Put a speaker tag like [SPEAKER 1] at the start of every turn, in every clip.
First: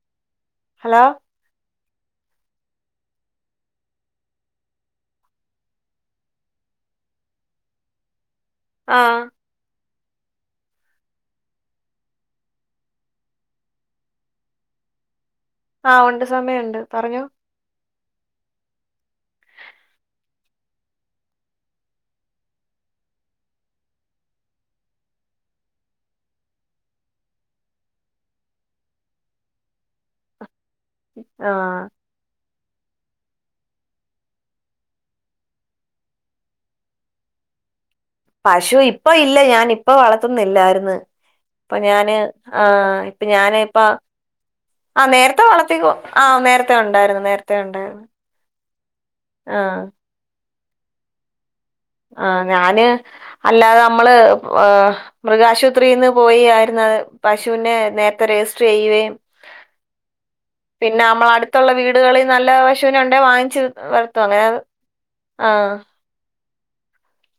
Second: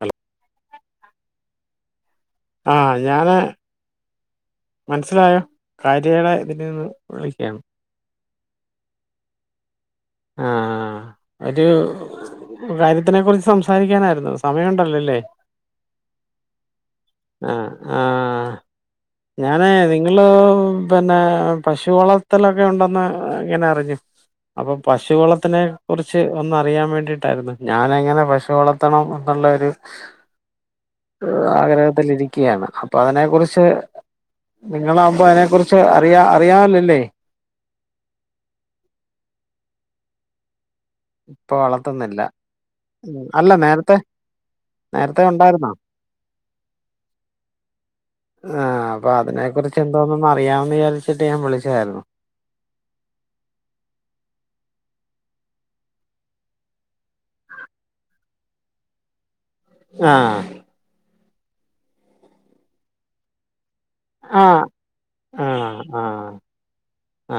[SPEAKER 1] Hello
[SPEAKER 2] hello
[SPEAKER 1] ആ ഞാന് മനസ്സിലായോ കാര്യയുടെ ഇതിൽ നിന്ന് വിളിക്കയാണ്
[SPEAKER 2] ആ
[SPEAKER 1] ആ ഹ ഒരു കാര്യത്തിനെ കുറിച്ച് സംസാരിക്കാനായിരുന്നു സമയംഉ ണ്ടല്ലോല്ലേ
[SPEAKER 2] അ ഉണ്ട് സമയുണ്ട് പറഞ്ഞോ
[SPEAKER 1] ആഹ ഞാനേ നിങ്ങള് പിന്നെ പശുവളത്തിലൊക്കെ ഉണ്ടെന്ന് ഇങ്ങനെ അറിഞ്ഞു അപ്പൊ പശു വളത്തിനെ കുറിച്ച് ഒന്ന് അറിയാൻ വേണ്ടിട്ടായിരുന്നു ഞാനങ്ങനെ പശു വളർത്തണം ഒ ഉള്ള ഒരു
[SPEAKER 2] ആഹ്
[SPEAKER 1] ആഗ്രഹത്തിരിക്കയാണ് അപ്പൊ അതിനെ കുറിച്ച് നിങ്ങളാവുമ്പോ അതിനെ കുുറിച്ച് അറിയാ അറിയാല്ലൊല്ലേ.
[SPEAKER 2] പശു ഇപ്പ ഇല്ല ഞാൻ ഇപ്പ വളർത്തുന്നില്ലായിര്ന്ന്. ഇപ്പൊ ഞാന് ആഹ്
[SPEAKER 1] ഉം.
[SPEAKER 2] ഇപ്പൊ
[SPEAKER 1] അല്ല
[SPEAKER 2] ഞാന് ഇപ്പ.
[SPEAKER 1] നേരത്തെ
[SPEAKER 2] ആഹ് നേരത്തെ വളർത്തിക്ക ആഹ് നേരത്തെ ഉണ്ടായിരുന്നു നേരത്തെ ഉണ്ടായിരുന്നു.
[SPEAKER 1] ആഹ് അപ്പൊ അതിനെ കുറിച്ച്
[SPEAKER 2] ആഹ്
[SPEAKER 1] എന്തോന്നും അറിയാംന്ന് വിചാരിച്ചിട്ട് ഞാൻ വിളിച്ചു.
[SPEAKER 2] ആഹ് ഞാന് അല്ലാതെ നമ്മള് ഏഹ് മൃഗാശുപ. ത്രീന്ന് പോയി ആയിരുന്നു പശുവിനെ നേരത്തെ രജിസ്റ്റർ ചെയ്യുകയും.
[SPEAKER 1] ആഹ്
[SPEAKER 2] പിന്നെ നമ്മള് അടുത്തുള്ള വീടുകളിൽ നല്ല പശുവിനെ ഉണ്ടെ വാങ്ങിച്ചി. വളർത്തും അങ്ങെനങ്ങ്
[SPEAKER 1] ആഹ്
[SPEAKER 2] ആഹ്.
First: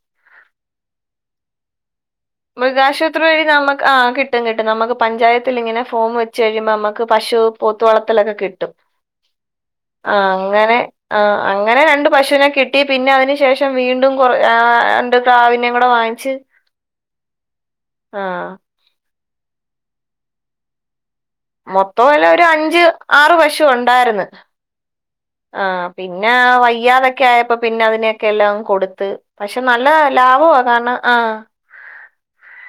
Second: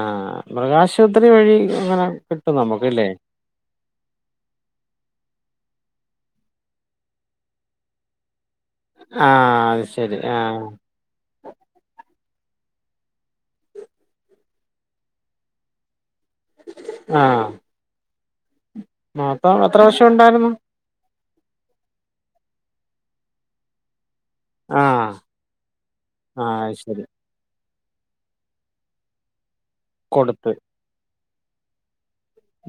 [SPEAKER 1] ആഹ് മൃഗാശുപത്രി വഴി അങ്ങനെ. കിട്ടും നമുക്കല്ലേ
[SPEAKER 2] മൃഗാശുപത്രി വഴി നമുക്ക് ആഹ് കിട്ടും കിട്ടും നമുക്ക് പഞ്ചായത്തിൽ ഇങ്ങനെ. ഫോം വച്ച് കഴുമ്പോ നമുക്ക് പശു പോത്തു വളർത്തലൊക്കെ കി. ട്ടും
[SPEAKER 1] ആഹ് അത് ശരി
[SPEAKER 2] ആഹ് അങ്ങനെ ആഹ് അങ്ങനെ രണ്ട് പശുവിനെ കി. ട്ടി പിന്നെ അതിനു ശേഷം വീണ്ടും കൊറ ആഹ് രണ്ട് പ്രാവിനേം കൂടെ വാങ്ങിച്ച്.
[SPEAKER 1] ആഹ്.
[SPEAKER 2] ആഹ്.
[SPEAKER 1] മൊത്തം എത്ര പശു ഉണ്ടായിരുന്നു.
[SPEAKER 2] മൊത്തം വല്ല ഒരു അഞ്ച് ആറ് പശു ഉണ്ടായിരുന്നു.
[SPEAKER 1] ആഹ്
[SPEAKER 2] ആഹ് പിന്നെ
[SPEAKER 1] ആഹ് അത് ശരി
[SPEAKER 2] വയ്യാതൊക്കെ ആയപ്പോ. പിന്നെ അതിനെയൊക്കെ എല്ലാം കൊടുത്ത് പക്ഷെ നല്ലതാ
[SPEAKER 1] കൊടുത്ത്
[SPEAKER 2] ലാഭവാ കാരണം ആഹ്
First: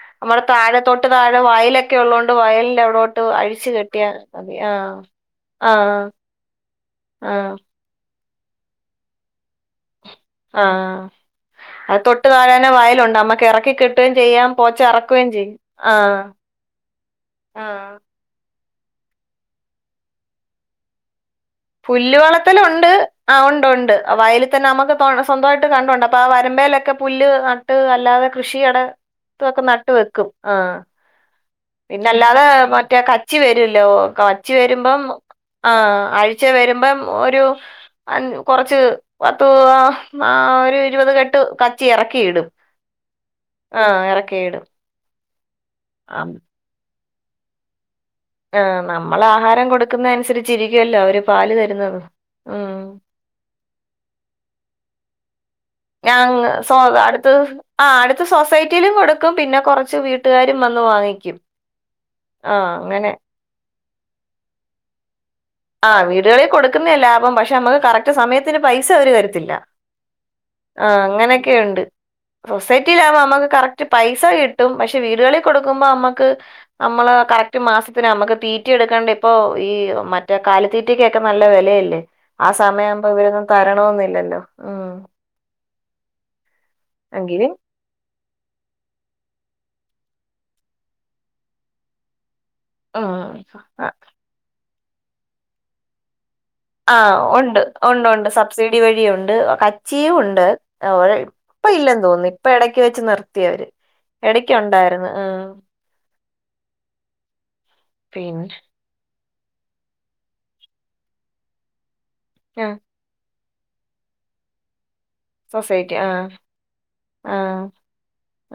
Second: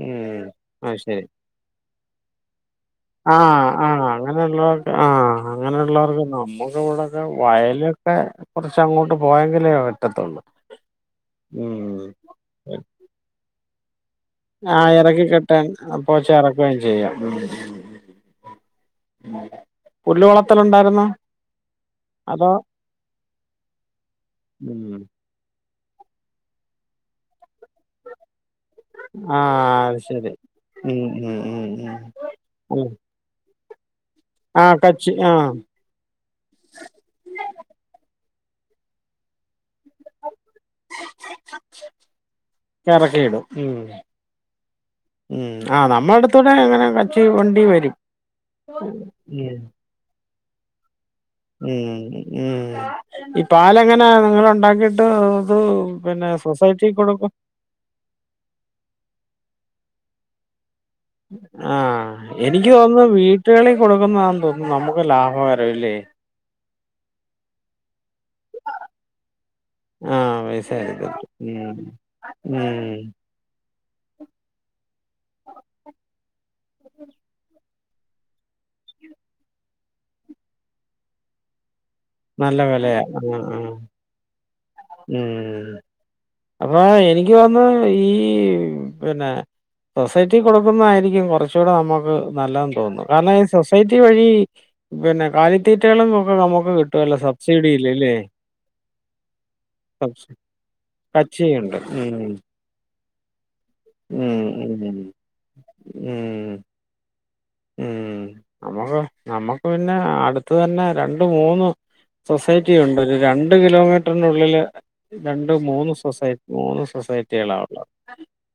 [SPEAKER 1] ഉം
[SPEAKER 2] നമ്മുടെ താഴെ
[SPEAKER 1] അത്
[SPEAKER 2] തൊട്ട്
[SPEAKER 1] ശരി
[SPEAKER 2] താഴെ വയലൊക്കെ ഉള്ളതോണ്ട് വയലിന്റെ. അവിടോട്ട്
[SPEAKER 1] ആഹ്
[SPEAKER 2] അഴിച്ചു
[SPEAKER 1] ആഹ്
[SPEAKER 2] കെട്ടിയാ മതി ആ
[SPEAKER 1] അങ്ങനെയുള്ളവർക്ക് ആഹ്
[SPEAKER 2] ആ
[SPEAKER 1] അങ്ങനെയുള്ളവർക്ക് നമ്മുക്ക് ഇവിടെക്കെ
[SPEAKER 2] ആഹ്
[SPEAKER 1] വയല്. ഒക്കെ കൊറ്ച്ച് അങ്ങോട്ട് പോയെങ്കിലേ പറ്റത്തുള്ളൂ
[SPEAKER 2] ആഹ് അത്
[SPEAKER 1] ഉം
[SPEAKER 2] തൊട്ട് താഴാനെ വയലുണ്ട് നമ്മക്ക് എറക്കി കെട്ടി.
[SPEAKER 1] ആഹ് എറക്കി കെട്ടാൻ അപോ
[SPEAKER 2] ആഹ്
[SPEAKER 1] [unintelligible] ചെയ്യാം. ഉം പുല്ലുവളത്തൽ ഉണ്ടായിരുന്നോ?
[SPEAKER 2] പുല്ല് വളത്തല് ഉണ്ട് ആഹ് ഉണ്ട് ഉണ്ട് വയലിൽ തന്നെ നമുക്ക്
[SPEAKER 1] ഉം
[SPEAKER 2] സ്വന്തമായിട്ട്. കണ്ടംണ്ട് ആഹ് വരമ്പേലൊക്കെ പുല് നട്ട് അല്ലാതെ കൃഷി. [unintelligible]
[SPEAKER 1] ആഹ്
[SPEAKER 2] നട്ട്
[SPEAKER 1] അത്
[SPEAKER 2] വെക്കും
[SPEAKER 1] ശരി
[SPEAKER 2] ആഹ്.
[SPEAKER 1] ഉം ഉം ഉം ഉം
[SPEAKER 2] പിന്നെ അല്ലാതെ
[SPEAKER 1] ഉം
[SPEAKER 2] മറ്റേ കച്ചി വരുല്ലോ.
[SPEAKER 1] ആഹ്
[SPEAKER 2] കച്ചിവരുമ്പം
[SPEAKER 1] കച്ചി
[SPEAKER 2] ആഹ് ആഴ്ച വരുമ്പം ഒരു അ കൊറച്ച് പത്ത് മു. ആഹ് ഒരു ഇരുപത് കെട്ട് കച്ചി എറക്കിയിടും
[SPEAKER 1] ഇറക്കിയിടും ഉം
[SPEAKER 2] ആഹ് എറക്കിയിടും.
[SPEAKER 1] ഉം ആഹ് നമ്മള അടുത്തൂടെ ങ്ങനെ കച്ചി വണ്ടി വരും.
[SPEAKER 2] ആഹ് നമ്മൾ ആഹാരം കൊടുക്കുന്ന അനുസരിച്ചിരിക്കുവല്ലോ അവര്. പാല് തരുന്നത്
[SPEAKER 1] ഉംഹ്
[SPEAKER 2] ഉം
[SPEAKER 1] ഉംഹ് ഈ പാലങ്ങനെ നിങ്ങള് ഉണ്ടാക്കിട്ട്. ഇത് പിന്നെ
[SPEAKER 2] ഞാനങ്ങ് സൊ
[SPEAKER 1] സൊസൈറ്റി കൊടുക്കും
[SPEAKER 2] അടുത്ത് ആഹ് അടുത്ത സൊസൈറ്റിയിലും കൊടുക്കും പിന്നെ കൊറച്ച് വീട്ടുകാരും വന്ന്. വാങ്ങിക്കും
[SPEAKER 1] ആഹ്
[SPEAKER 2] ആഹ്
[SPEAKER 1] എനിക്ക് തോന്നുന്നു
[SPEAKER 2] അങ്ങനെ
[SPEAKER 1] വീട്ടുകളിൽ കൊടുക്കുന്നന്ന് തോന്നുന്നു നമുക്ക് ലാഭ.
[SPEAKER 2] ആഹ് വീടുകളിൽ കൊടുക്കുന്നേ ലാഭം പക്ഷെ നമ്മുക്ക് കറക്റ്റ് സമയത്തിന് പൈസ അവര് തരത്തില്ല.
[SPEAKER 1] ആഹ് പൈസ
[SPEAKER 2] ആഹ്
[SPEAKER 1] കിട്ടും ഉം
[SPEAKER 2] അങ്ങനൊക്കെയുണ്ട്.
[SPEAKER 1] ഉം
[SPEAKER 2] സൊസൈറ്റിയിലാകുമ്പോ നമുക്ക് കറക്റ്റ് പൈസ കിട്ടും പക്ഷെ വീടുകളിൽ കൊടുക്കുമ്പോ നമ്മുക്ക്. നമ്മള് കറക്റ്റ് മാസത്തിന് നമ്മുക്ക് തീറ്റി എടുക്കേണ്ട ഇപ്പോ ഈ മ. റ്റേ കാലിത്തീറ്റക്കൊക്കെ നല്ല വെലയല്ലേ. ആഹ്
[SPEAKER 1] നല്ല വെലയാ.
[SPEAKER 2] സമയാവുമ്പം
[SPEAKER 1] ആഹ്
[SPEAKER 2] ഇവരൊന്നും
[SPEAKER 1] ആഹ്.
[SPEAKER 2] തരണന്നില്ലല്ലോ ഉം
[SPEAKER 1] ഉം. അപ്പൊ എനിക്ക്
[SPEAKER 2] എങ്കിലും
[SPEAKER 1] തോന്ന്ന്ന് ഈ പിന്നെ. സൊസൈറ്റി കൊടുക്കുന്നതായിരിക്കും കൊറച്ചൂടെ നമ്മുക്ക് നല്ലതെന്ന് തോന്നുന്നു കാരണം ഈ
[SPEAKER 2] ഉം
[SPEAKER 1] സൊസൈറ്റി വഴി പിന്നെ കാലിത്തീറ്റകളും ഒക്കെ നമുക്ക്
[SPEAKER 2] ആ
[SPEAKER 1] കിട്ടുവല്ലോ
[SPEAKER 2] ഒണ്ട്
[SPEAKER 1] സബ്സിഡിയിലല്ലേ?
[SPEAKER 2] ഒണ്ടൊണ്ട് സബ്സിഡി വഴിയുണ്ട് കച്ചിയും
[SPEAKER 1] സബ്സി
[SPEAKER 2] ഉണ്ട് ആ ഒയ്
[SPEAKER 1] കച്ചിയുണ്ട്.
[SPEAKER 2] പെയ് ഇല്ലെന്ന് തോന്ന് ഇപ്പ എടക്ക് വെച്ച് നിർ
[SPEAKER 1] മ്മ് മ്മ്
[SPEAKER 2] ആഹ്
[SPEAKER 1] ഉം ഉം.
[SPEAKER 2] പിൻ
[SPEAKER 1] നമുക്ക് നമുക്ക് പിന്ന അടുത്ത് തന്നെ രണ്ട് മൂന്ന് സൊസൈറ്റി
[SPEAKER 2] ആഹ്
[SPEAKER 1] ഉണ്ട് രണ് ണ്ട് കിലോമീട്ട്റ്നുള്ളില് രണ്ട് മൂന്ന്
[SPEAKER 2] സൊസൈറ്റി ആഹ്
[SPEAKER 1] സൊസൈറ മൂന്ന് സൊസൈറ്റികളാ
[SPEAKER 2] ആഹ്
[SPEAKER 1] ഉള്ളത്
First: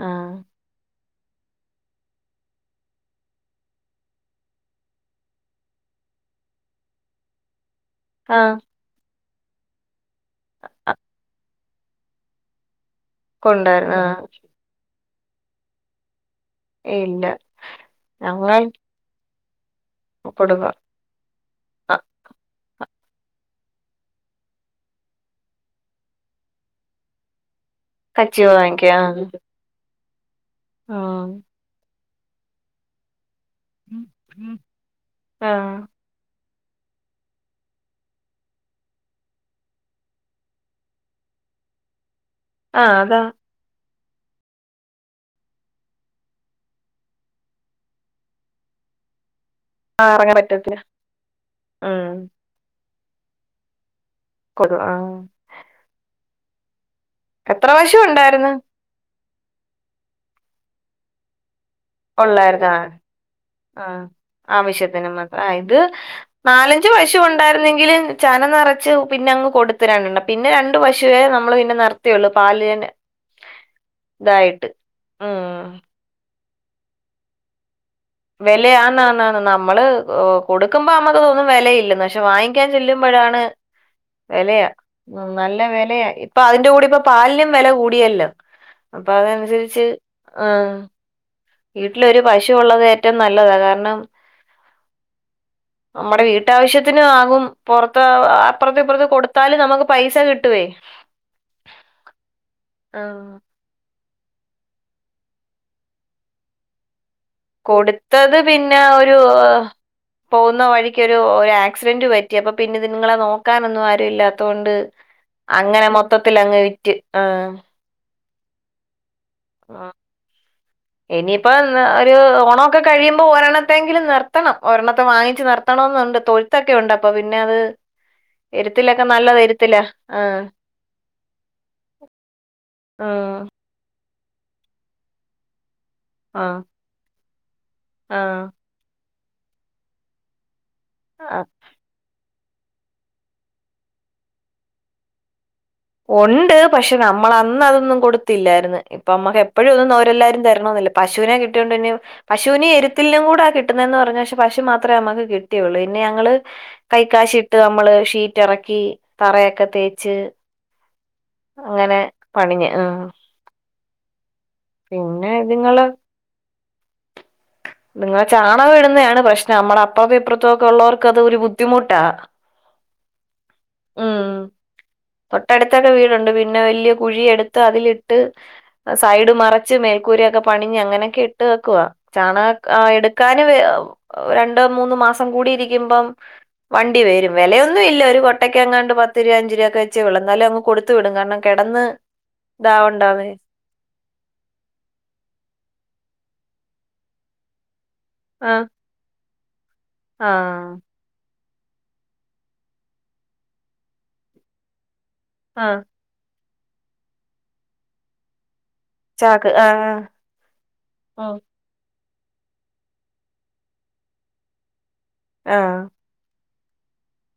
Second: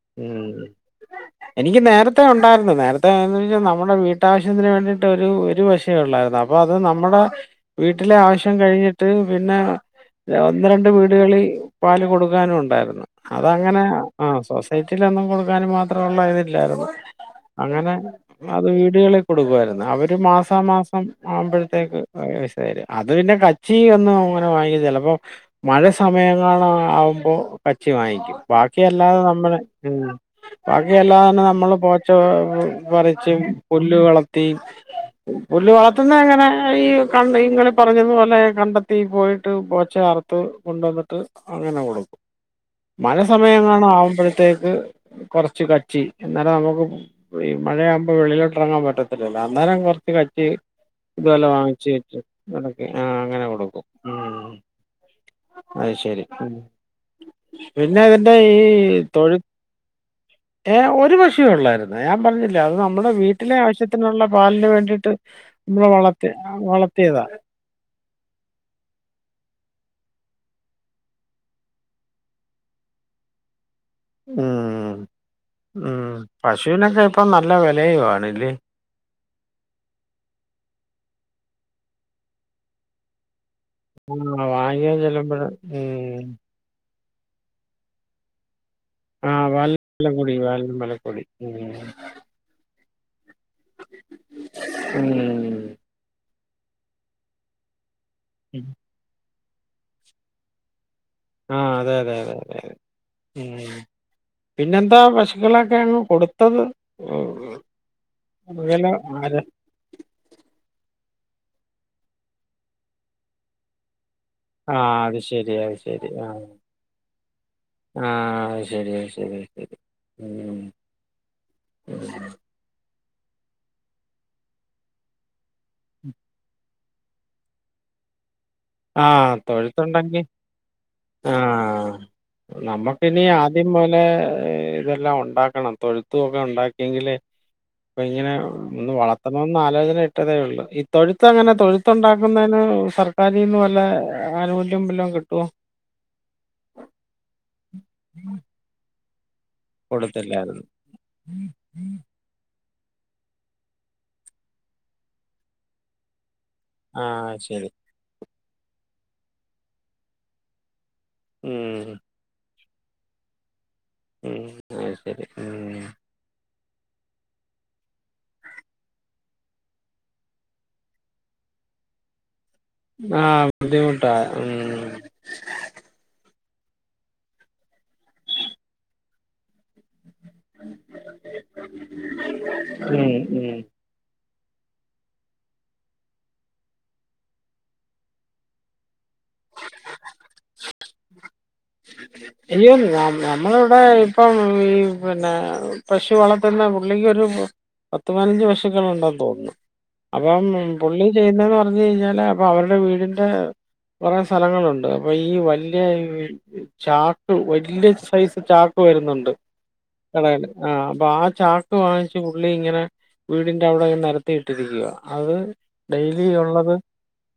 [SPEAKER 2] ആഹ്
[SPEAKER 1] ഉം എനിക്ക് നേരത്തെ ഉണ്ടാര്ന്നു നേരത്തെ ന്ന് വെച്ചാ ന മ്മുടെ വീട്ടാവശ്യത്തിന് വേണ്ടിട്ട് ഒരു ഒരു വശേ ഉള്ളായിരുന്നു അപ്പൊ അത് നമ്മുടെ വീട്ടിലെ ആവശ്യം
[SPEAKER 2] ആഹ്
[SPEAKER 1] കഴിഞ്ഞിട്ട് പിന്നെ ഒന്ന് രണ്ട് വീടുകളിൽ പാല് കൊടുക്കാനു ഉണ്ടായിരുന്നു അതങ്ങനെ
[SPEAKER 2] കൊണ്ടായിരുന്നു ആഹ്
[SPEAKER 1] ആ സൊസൈ റ്റിലൊന്നും കൊടുക്കാന് മാത്ര ഉള്ള ഇതില്ലായിരുന്നു
[SPEAKER 2] ഇല്ല
[SPEAKER 1] അങ്ങനെ
[SPEAKER 2] ഞങ്ങൾ
[SPEAKER 1] അത് വീടുകളി കൊടുക്കുവാരുന്നു അവര് മാസാ
[SPEAKER 2] കൊടുക്കും
[SPEAKER 1] മാസം ആവുമ്പൊഴത്തേക്ക് [unintelligible] തര അത് പിന്നെ കച്ചി ഒന്നും അങ്ങനെ വാങ്ങിയ ചെലപ്പൊ മഴ സമയങ്ങള ആവുമ്പോ കച്ചി വായ്ങ്ങ്ക്കും
[SPEAKER 2] കച്ചി
[SPEAKER 1] ബാക്കി
[SPEAKER 2] വാങ്ങിക്കും
[SPEAKER 1] അല്ലാതെ
[SPEAKER 2] ആഹ്
[SPEAKER 1] നമ്മള് ഉം ബാക്കി അല്ലാതെ
[SPEAKER 2] ആഹ്
[SPEAKER 1] ന്നെ നമ്മള് പോ [unintelligible] പറിച്ച് പുല്ല് വളർത്തി പുല്ല്
[SPEAKER 2] ആഹ്
[SPEAKER 1] വളർത്തുന്ന എങ്ങനെ ഈ കണ്ട് ഇങ്ങനെ പറഞ്ഞതു പോലെ കണ്ടെത്തി പോയിട്ട് പോച്ച അറ്ത്ത് കൊണ്ടുവന്ന്ട്ട് അങ്ങനെ കൊടുക്കും
[SPEAKER 2] ആഹ് അതാ
[SPEAKER 1] മഴസമയങ്ങാണ ആവു മ്പൊഴത്തേക്ക് കുറച്ച് കച്ചി എന്നാല നമുക്ക് മഴയാ മ്പൊ വെളിലോട്ട് എറങ്ങാൻ പറ്റത്തില്ലല്ലോ അന്നേരം
[SPEAKER 2] ആഹ്
[SPEAKER 1] കൊർച്ച്
[SPEAKER 2] ഇറങ്ങാൻ
[SPEAKER 1] കച്ചി
[SPEAKER 2] പറ്റത്തില്ല
[SPEAKER 1] ഇതു പൊലെ വാങ്ങിച്ച്
[SPEAKER 2] ഉം
[SPEAKER 1] വെച്ച് ആ അങ്ങനെ കൊടുക്കും
[SPEAKER 2] കൊടു ആഹ്
[SPEAKER 1] അത് ശരി ഉം
[SPEAKER 2] എത്ര
[SPEAKER 1] പിന്നെ
[SPEAKER 2] പ്രാവശ്യം
[SPEAKER 1] അതിന്റെ
[SPEAKER 2] ഉണ്ടായിരുന്നു
[SPEAKER 1] ഈ തൊഴു ഏ ഒരു പശുവേ ഉള്ളായിര്ന്ന് ഞാൻ പറഞ്ഞില്ലേ
[SPEAKER 2] ഉള്ളായിരുന്നു
[SPEAKER 1] അത് ന
[SPEAKER 2] ആഹ് ആവശ്യത്തിന്
[SPEAKER 1] വേണ്ടിയിട്ട്
[SPEAKER 2] മാത്ര ആ ഇത്
[SPEAKER 1] നമ്മൾ വളർത്തി
[SPEAKER 2] നാലഞ്ച് പശു
[SPEAKER 1] വളർത്തിയതാ
[SPEAKER 2] ഉണ്ടായിരുന്നെങ്കില് ചന നെറച്ച് പിന്നെങ്ങ് കൊടുത്ത് രണ്ടണ്ണ് പിന്നെ രണ്ട് പശുവേ നമ്മള് പിന്നെ നിർത്തിയുള്ളൂ പാല്ന്നെ തായിട്ട്
[SPEAKER 1] ഉം
[SPEAKER 2] ഉം
[SPEAKER 1] ഉം പശുവിനൊക്കെ ഇപ്പൊ നല്ല വെ
[SPEAKER 2] വെല ആന്നാന്ന ന്ന നമ്മള് കൊടുക്കുമ്പോ നമ്മക്ക് തോന്നും വെലയില്ലെന്ന് പക്ഷെ വാങ്ങിക്കാൻ ചെല്ലുമ്പോഴാണ്
[SPEAKER 1] ആ
[SPEAKER 2] വെലയാ
[SPEAKER 1] വാങ്ങിയാൽ
[SPEAKER 2] ഉം
[SPEAKER 1] ചെല്ലുമ്പോൾ
[SPEAKER 2] നല്ല വെലയാ ഇപ്പൊ അതിന്റെ കൂടി ഇപ്പൊ പാലിനും വെല കൂടിയല്ലോ അപ്പൊ
[SPEAKER 1] ആ
[SPEAKER 2] അതനുസരിച്ച്
[SPEAKER 1] പാലിനും വില കൂടി
[SPEAKER 2] ആ
[SPEAKER 1] പാലിനും വില കൂടി ഉം.
[SPEAKER 2] വീട്ടിലൊരു പശുവുള്ളത് എ നല്ലതാ കാര്ണം മ്മടെ വീട്ടാവശ്യത്തിന് ആകും പൊറത്ത് ത്ത് അ
[SPEAKER 1] ഉം.
[SPEAKER 2] അപ്പുറത്ത് ഇപ്പുറത്ത് കൊടുത്താലും നമക്ക് പൈസ കിട്ടുവേ
[SPEAKER 1] ആഹ് അതെ അതെ അതെ
[SPEAKER 2] ആഹ്
[SPEAKER 1] ഉം പിന്നെന്താ പശുക്കളൊക്കെങ്ങ് കൊടുത്തത് ഉം.
[SPEAKER 2] കൊടുത്തത് പിന്നെ
[SPEAKER 1] വില
[SPEAKER 2] ഒരു
[SPEAKER 1] ആര്
[SPEAKER 2] പോവ്ന്ന വഴിക്ക് ഒര് ആക്സിഡന്റ് പറ്റി അപ്പൊ പിന്നിത്ങ്ങളെ നോക്കാനൊന്നു ആരു ഇല്ലാത് അതോണ്ട്
[SPEAKER 1] ആ അത് ശരി അത്
[SPEAKER 2] അങ്ങനെ
[SPEAKER 1] ശരി
[SPEAKER 2] മൊത്തത്തിലങ്ങ് വിറ്റ്. ആഹ്
[SPEAKER 1] ആഹ് അയ് ശെരി അയ് ശെ
[SPEAKER 2] ആഹ് ഇനിയിപ്പ ന്ന്
[SPEAKER 1] ഉം.
[SPEAKER 2] ഒര് ഓണോക്കെ കഴിയ്മ്പോ ഒരെണ്ണത്തെയെങ്കിലും നിർത്തണം. ഒരെണ്ണത്തെ വാങ്ങിച്ച് നിർത്തണോന്നുണ്ട്. തൊഴുത്തൊ ക്കെതൊണ്ട്. അപ്പൊ പിന്നെ അത് എരുത്തിലൊക്കെ
[SPEAKER 1] ആഹ്
[SPEAKER 2] നല്ലത് എരുത്തിലാ
[SPEAKER 1] തൊഴുത്തൊണ്ടെങ്കി
[SPEAKER 2] ആ
[SPEAKER 1] ആഹ് നമ്മക്കിനി ആദ്യം മൊയലെ ഏഹ് ഇതെല്ലാം ഒണ്ടാക്കണം. തൊഴുത്തും ഒക്കെ
[SPEAKER 2] ആ
[SPEAKER 1] ഒണ്ടാക്കിയെങ്കിലെ പ്പൊ
[SPEAKER 2] ആ
[SPEAKER 1] ഇങ്ങനെ ഒന്ന് വളർത്തണോന്ന് ആലോചന ഇട്ടതേ ഒള്ളൂ. ഈ
[SPEAKER 2] ആ
[SPEAKER 1] തൊഴുത്തെങ്ങനെ തൊഴുത്തുണ്ടാക് ക്ന്നേന് സർക്കാരീന്ന് വല്ല ആനുകൂല്യം വല്ലോം കിട്ടുവൊ?
[SPEAKER 2] ഒണ്ട്. പക്ഷെ നമ്മളതൊന്നും കൊടുത്തില്ലാര്ന്ന്. ഇപ്പമ്മക്ക് എപ് എപ്പോഴൊന്നും നോരെല്ലാരും
[SPEAKER 1] കൊടുത്തില്ലായിരുന്നു
[SPEAKER 2] തെരണോന്നില്ല. പശുവിനെ കിട്ട്യോണ്ട് ഇനി പശൂനേം എരുത് ഴുത്തിലിനൂടാ കിട്ടുന്നെന്ന് പറഞ്ഞ്. പക്ഷെ പശു മാത്രെ നമ്മക്ക് കിട്ടിയുള്ളൂ. പിന്നെ ഞങ്ങള്
[SPEAKER 1] ആ
[SPEAKER 2] കൈക്കാശിട്ട്
[SPEAKER 1] ശരി
[SPEAKER 2] നമ്മള് ഷീറ്റെറക്കി തറയൊക്കെ തേച്ച്
[SPEAKER 1] ഉം
[SPEAKER 2] അങ്ങനെ പണിഞ്ഞ്. ആഹ് ഇതുങ്ങള്
[SPEAKER 1] [unintelligible]
[SPEAKER 2] നിങ്ങള് ചാണകം ഇടുന്നതാണ് പ്രശ്നം. നമ്മുടെ അപ്പവെ ഇപ്പുറത്തും ഓക്കെ ഒള്ളവർക്ക് അത് ഒരു ബുദ്ധിമുട്ടാ.
[SPEAKER 1] ആഹ് ബുദ്ധിമുട്ടാ ഉം
[SPEAKER 2] തൊട്ടടുത്തൊക്കെ വീടുണ്ട് പിന്നെ വല്യ കുഴിയെടുത്ത് അതിലിട്ട് സൈഡ് മറ ച്ച് മേൽക്കൂരയൊക്കെ പണിഞ്ഞ് അങ്ങനെയൊക്കെ ഇട്ടേക്കുവാ. ചാണക
[SPEAKER 1] ഉം
[SPEAKER 2] എടുക്കാനും
[SPEAKER 1] ഉം
[SPEAKER 2] [unintelligible] രണ്ട് മൂന്ന് മാസം കൂടി യിരിക്കുമ്പം വണ്ടി വെരും വെലയൊന്ന് ന്നുല്ല ഒരു കൊട്ടക്കെങ്ങാണ്ട് പത്ത് രൂവഞ്ച് രൂവക്കെച്ചെള്ളൂ എന്നാലു അങ് കൊട്ത്ത് വിടും കാരണം കെ
[SPEAKER 1] അയ്യോ നം നമ്മള് വടെ ഇപ്പം ഈ പിന്നെ പശു വളർത്തുന്ന പുള്ളിക്കൊരു പത്ത് പതിനഞ്ച്
[SPEAKER 2] ആ
[SPEAKER 1] പശുക്കളുണ്ടെന്ന് തോന്നുന്നു.
[SPEAKER 2] ആ
[SPEAKER 1] അപ്പം പുള്ളി ചെയ്യുന്നന്ന് [unintelligible] കഴിഞ്ഞാല പ്പൊ അവരുടെ വീടിന്റെ കൊറെ സ്ഥലങ്ങളുണ്ട് അപ്പൊ ഈ
[SPEAKER 2] ആ
[SPEAKER 1] വല്ല്യ ഈ ചാക്ക് വെല്ലയൊരു സൈസ് ചാ ക്ക് വരുന്നുണ്ട്
[SPEAKER 2] ചാക്ക് ആ
[SPEAKER 1] കടേല് ആ അപ്പൊ ആ ചാക്ക് വാങ്ങിച്ച് ഉള്ളി ഇങ്ങനെ വീടിന്റവടെ നെലത്തി ട്ടിരിക്കുവ അത്
[SPEAKER 2] ആ
[SPEAKER 1] ഡയ്ലി ഉള്ള [unintelligible]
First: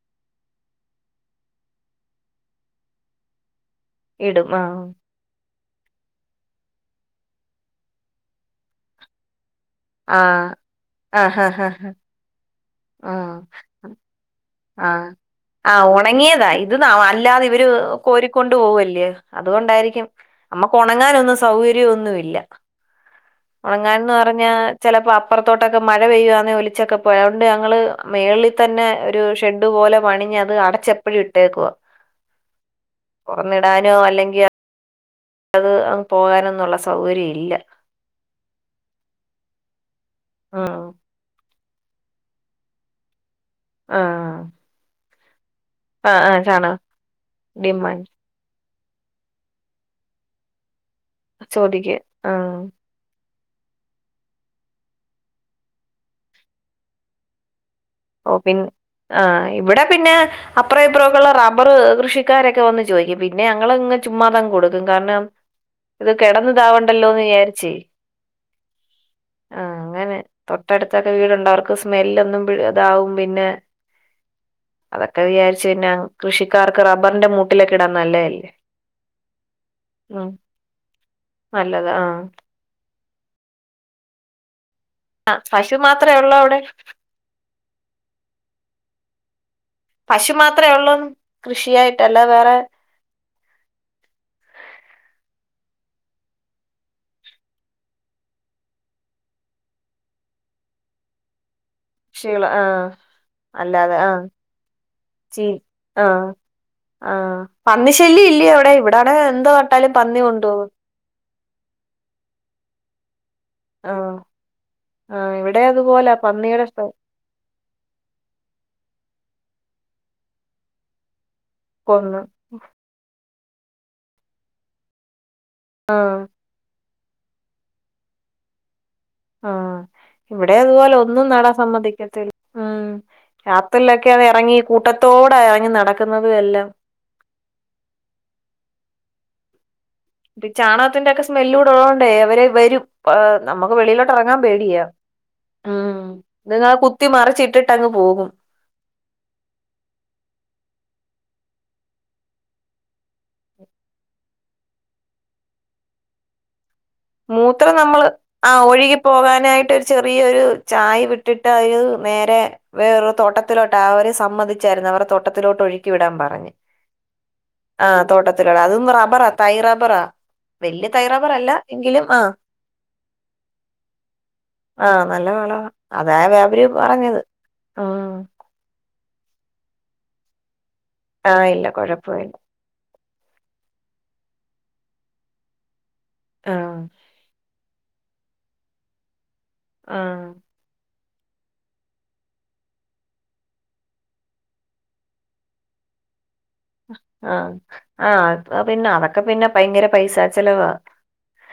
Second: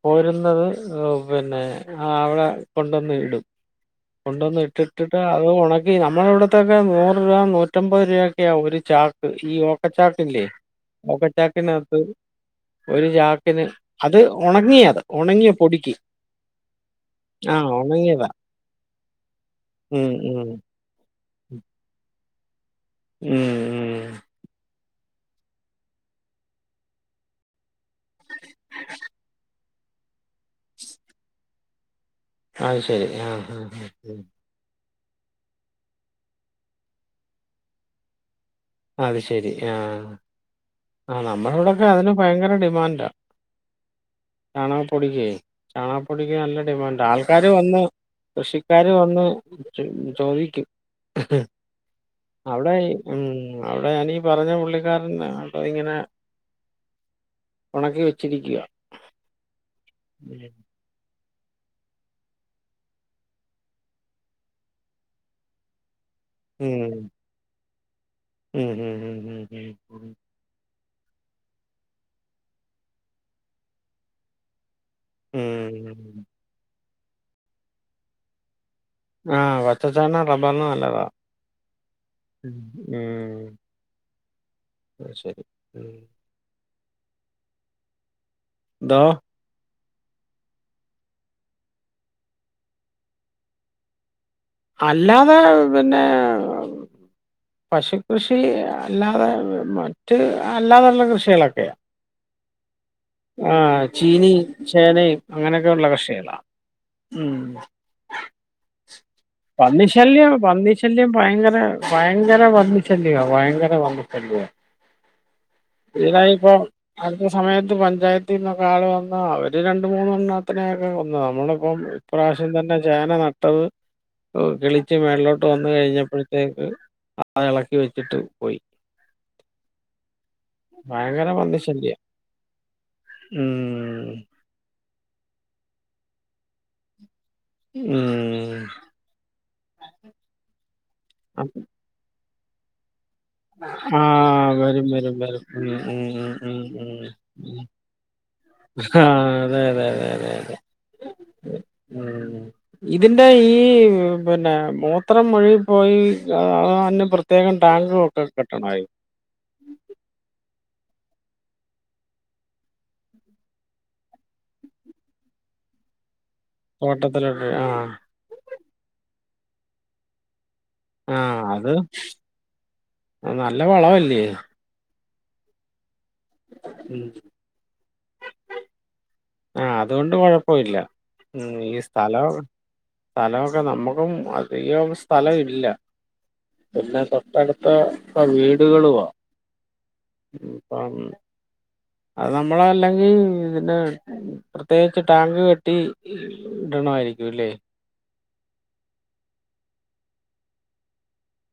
[SPEAKER 1] പോരുന്നത് ഏഹ് പിന്നെ ആ വടെ കൊണ്ടെന്ന് ടും
[SPEAKER 2] ഇടും
[SPEAKER 1] കൊണ്ടന്ന്
[SPEAKER 2] ആ
[SPEAKER 1] ട്ട് ട്ട് ട്ടാ ത് ഒണക്കി നമ്മളെ വടെത്തെക്കെ നൂറ് രൂപ നൂറ്റമ്പത് രൂപ ക്കെയാ ഒരു ചാക്ക് ഈ ഒ
[SPEAKER 2] ആ
[SPEAKER 1] ട്ടച്ചാക്കില്ലേ
[SPEAKER 2] ആ ആ
[SPEAKER 1] ഓക്കട്ടാക്കിനകത്ത് ഒരു ചാക്കിന് അത് ഉണങ്ങിയ അത്
[SPEAKER 2] ആഹ്
[SPEAKER 1] ഉണങ്ങിയ
[SPEAKER 2] ആഹ്
[SPEAKER 1] പൊടിക്ക്
[SPEAKER 2] ഒണങ്ങിയതാ ഇത് നാ അല്ലാതെ
[SPEAKER 1] ആ
[SPEAKER 2] ഇവര്
[SPEAKER 1] ഉണങ്ങിയതാ
[SPEAKER 2] കോരിക്കൊണ്ട് പോ പോവല്ലേ അത്കൊണ്ടായിരിക്കും
[SPEAKER 1] ഉം ഉം
[SPEAKER 2] അമ്മക്ക് ഒണങ്ങാനൊന്നും
[SPEAKER 1] ഉം
[SPEAKER 2] സൗകര്യൊന്നുല്ല.
[SPEAKER 1] ഉം
[SPEAKER 2] ഒണങ്ങാൻന്ന് പറഞ്ഞാ ചെലപ്പോ അ പ്പർത്തോട്ടൊക്കെ മഴ പെയ്യുവാന്നെ ഒലിച്ചൊക്കെ പോയോണ്ട് ഞങ്ങള് മേളിതെന്നെ ഷെഡ് പോലെ പണിഞ്ഞത് അടച്ചപ്പഴി ട്ടേക്കുവ.
[SPEAKER 1] അയ് ശെരി ആഹ് ആഹ് ആഹ്
[SPEAKER 2] അല്ലെങ്കിൽ അത് അൻ പോവാനൊന്നുള്ള സൗകര്യല്ല.
[SPEAKER 1] അത് ശെരി ആഹ്
[SPEAKER 2] ഉം
[SPEAKER 1] ആ നമ്മളെ വടെക്കെ അതിനും ഭയങ്കര ഡിമാൻഡാ
[SPEAKER 2] ആഹ്
[SPEAKER 1] ചാണകം പൊടിക്കേ
[SPEAKER 2] ആഹ്
[SPEAKER 1] ചാണകപ്പൊടിക്ക്
[SPEAKER 2] ആഹ്
[SPEAKER 1] നല്ല
[SPEAKER 2] ചാണകം
[SPEAKER 1] ഡിമാൻഡാ ആൾക്കാര് വന്ന്
[SPEAKER 2] ഡിമാൻഡ്
[SPEAKER 1] കൃഷി ക്കാര് വന്ന് ച് ചോദിക്കും
[SPEAKER 2] ചോദിക്ക് ആഹ്
[SPEAKER 1] അവടെ ഈ ഉം അവടെ ഞാനീ പറഞ്ഞ പുള്ളിക്കാരൻ ആട്ടോ ഇങ്ങനെ ഉണക്കി
[SPEAKER 2] ഓ പിൻ
[SPEAKER 1] വെച്ചിരിക്കുവാ
[SPEAKER 2] ആഹ് ഇവടെ പിന്നെ അപ്രപ്രോപ്പൊള്ള റബ്ബർ കൃഷിക്കാരൊക്കെ വന്ന് ചോയ്ക്കും പിന്നെ അങ്ങൾ ഇങ്ങഹ് ചുമ്മാതങ് കൊടുക്കും കാര്ണം ഇത് കെടന്ന് ഇതാവണ്ടൊല്ലോ
[SPEAKER 1] ഉം
[SPEAKER 2] എന്ന് വിചാരിച്ചേ
[SPEAKER 1] ഉം ഉ. ഉം
[SPEAKER 2] ഇൊട്ടടുത്തൊക്കെ വീടുണ്ട അവർക്ക് സ്മെല്ലൊന്നും ഇതാവും പിന്നെ അതൊക്കെ
[SPEAKER 1] ഉം
[SPEAKER 2] വിചാരിച്ചു പിന്നാ
[SPEAKER 1] ഉം.
[SPEAKER 2] കൃഷിക്കാർക്ക് റബ്ബറിന്റെ മൂട്ടിലൊക്കെ ഇടാൻ നല്ലതല്ലേ
[SPEAKER 1] ആഹ പച്ചചാണകം
[SPEAKER 2] ഉം
[SPEAKER 1] റബ്ബറിനും നല്ലതാ
[SPEAKER 2] നല്ലതാ ആഹ്
[SPEAKER 1] ഉ
[SPEAKER 2] ആ പശു
[SPEAKER 1] ഉം.
[SPEAKER 2] മാത്രമേ ഉള്ളൂ അവിടെ
[SPEAKER 1] ന്തോ
[SPEAKER 2] പശു മാത്രമേ ഉള്ളൂ കൃഷിയായിട്ടല്ല വേറെ
[SPEAKER 1] അല്ലാതെ പിന്നെ പശു കൃഷി അല്ലാതെ മറ്റ് അല്ലാതെയുള്ള കൃഷികളൊക്കെയ
[SPEAKER 2] കൃഷികള് ആഹ്
[SPEAKER 1] ആ
[SPEAKER 2] അല്ലാതെ ആഹ്
[SPEAKER 1] ചീനി ചേനയും അങ്ങനെയൊക്കെയ ഉള്ള കഷികളാണ്
[SPEAKER 2] ആ പന്നി ശല്യം ഇല്ലേ അവിടെ ഇവിടാണ്
[SPEAKER 1] പന്നിശല്യം പന്നിശല്യം ഭയങ്കര ഭയങ്കര പന്നിശല്യമാ ഭയങ്കര
[SPEAKER 2] ആഹ്
[SPEAKER 1] പന്നിശല്യ
[SPEAKER 2] ആഹ് ഇവിടെ അതുപോലെ
[SPEAKER 1] ഇടാ ഇപ്പൊ
[SPEAKER 2] പന്നിയുടെ ശ-
[SPEAKER 1] അടുത്ത സമയത്ത് പഞ്ചായത്തി നിന്നൊക്കെ ആള് വന്ന ആ അവര് രണ്ട് മൂന്നെണ്ണത്തിനെയൊക്കെ കൊന്ന് ആ നമ്മളിപ്പം
[SPEAKER 2] കൊന്ന്
[SPEAKER 1] ഇപ്രാവശ്യം തന്നെ ചേന നട്ടത് എർ കിളിച്ച് മേളിലോട്ട് വന്നു
[SPEAKER 2] ആഹ്
[SPEAKER 1] കഴിഞ്ഞപ്പോൾത്തേക്ക് ആ അളക്കി വെച്ചിട്ട് പോയി
[SPEAKER 2] ആ ഇവിടെ അതുപോലെ ഒന്നും
[SPEAKER 1] ഭയങ്കര
[SPEAKER 2] നടാൻ
[SPEAKER 1] പന്നിശല്യ
[SPEAKER 2] സമ്മതിക്കത്തിൽ ഉം രാത്രിലൊക്കെ
[SPEAKER 1] ഉം
[SPEAKER 2] വെറങ്ങി കൂട്ടത്തോട എറങ്ങി നടക്കുന്നതു എല്ലാം
[SPEAKER 1] ഉം
[SPEAKER 2] പിൻ ചാണഅത്തിന്റെ ക്കെ
[SPEAKER 1] അപ്പ-
[SPEAKER 2] സ്മെല്ലൂടെ ഒള്ളോണ്ടേ അവര് വരും പ് ഏ നമ്മക്ക്
[SPEAKER 1] ആ
[SPEAKER 2] വെളിയിലോട്ട് അറങ്ങാൻ പേടിയാ
[SPEAKER 1] വരും വരും വരും
[SPEAKER 2] ഉം
[SPEAKER 1] ഉം
[SPEAKER 2] നിങ്ങ
[SPEAKER 1] ഉം ഉം
[SPEAKER 2] കുത്തി
[SPEAKER 1] ഉം
[SPEAKER 2] മറിച്ചിട്ടിട്ട് അങ്ങ് പോ പോക
[SPEAKER 1] ആ അതെ അതെ അതെ അതെ അതെ ഉം ഇതിന്റെ ഈ പിന്നെ മൂത്രം ഒഴികി പോയി ആ ന്നെ പ്രത്യേകം ടാങ്ക്ലോ
[SPEAKER 2] ആ ഒഴുകി പോകാനായിട്ട് ഒരു ചെറിയൊരു എർ ചായ് വിട്ടിട്ട് അയ് നേരെ വേറെ തോട്ടത്തിലോട്ടാ അവര് സമ്മതിച്ചായിരുന്നു അവരെ തോട്ടത്തിലോ ഒട്ടൊഴുക്കിവിടാൻ പറഞ്ഞ്
[SPEAKER 1] തോട്ടത്തിലോട്ട് ആ
[SPEAKER 2] ആഹ് തോട്ടത്തിലുള്ള അതും റബറ തൈ റബറാ വല്യെ തൈ
[SPEAKER 1] ആ
[SPEAKER 2] റബറല്ല
[SPEAKER 1] അത് നല്ല വളവല്ലേ
[SPEAKER 2] ആ നല്ല വളവ അതാ വ്യാ അവര്
[SPEAKER 1] ഉം
[SPEAKER 2] പറഞ്ഞത് ആ
[SPEAKER 1] ആ അതുകൊണ്ട് കൊഴപ്പ ഇല്ല
[SPEAKER 2] ആഹ്
[SPEAKER 1] ഉം
[SPEAKER 2] ഇല്ല
[SPEAKER 1] ഈ സ്ഥലാ
[SPEAKER 2] കൊഴപ്പമില്ല
[SPEAKER 1] സ്ഥലമൊക്കെ നമ്മുക്കും അധികം സ്ഥലവില്ല
[SPEAKER 2] ആഹ്
[SPEAKER 1] പിന്നെ തൊട്ടടു ത്ത പ വീടുകളുവ
[SPEAKER 2] ആഹ്
[SPEAKER 1] [unintelligible] അത് നമ്മളെ അല്ലെങ്കി ഇതിൻ്റെ പ്രത്യേകിച്ച് ടാങ്ക് കെട്ടി
[SPEAKER 2] അഹ്
[SPEAKER 1] ഇടണമായിരിക്കും
[SPEAKER 2] ആ
[SPEAKER 1] അല്ലേ
[SPEAKER 2] ഹ് ആ അത്തൊ പിന്നെ അതൊക്കെ പിന്നെ ഭയങ്കര പൈസ ചെലവ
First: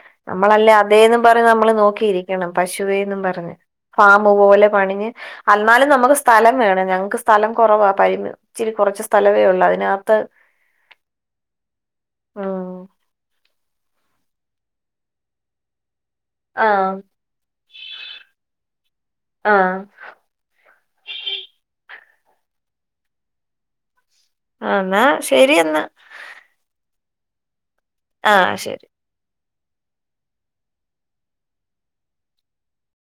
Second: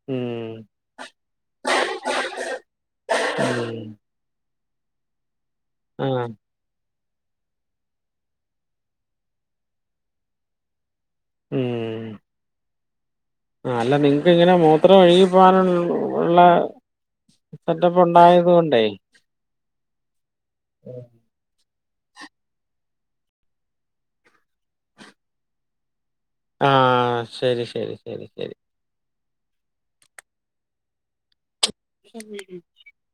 [SPEAKER 1] ഉം
[SPEAKER 2] നമ്മളല്ലേ അതേന്നും പറഞ്ഞ് നമ്മള് നോക്കിയിരിക്കണം പശുവേന്നും പറഞ്ഞ്
[SPEAKER 1] ഉം
[SPEAKER 2] ഫാമ് പോലെ പണിഞ്ഞ് അന്നാലും നമ്മക്ക്
[SPEAKER 1] ആഹ്
[SPEAKER 2] സ്ഥലം വേണം ഞങ്ങക്ക് സ് സ്ഥലം കൊറവാ പയ്ന് ഇച്ചിരി കൊറച്ച സ്ഥലവേ ഒള്ളു അയ്നാത്ത്
[SPEAKER 1] ഉം ആ അല്ല നിങ്ങക്ക് എങ്ങന മൂത്രം ഒഴുകി പോവാനുൾ ള്ള
[SPEAKER 2] ആഹ്
[SPEAKER 1] സെറ്റപ്പ് ഉണ്ടായതോണ്ടെയ്
[SPEAKER 2] ആഹ് ആ എന്നാ ശരി എന്നാ
[SPEAKER 1] ആ ശരി ശരി ശരി
[SPEAKER 2] ആ ശരി
[SPEAKER 1] ഉം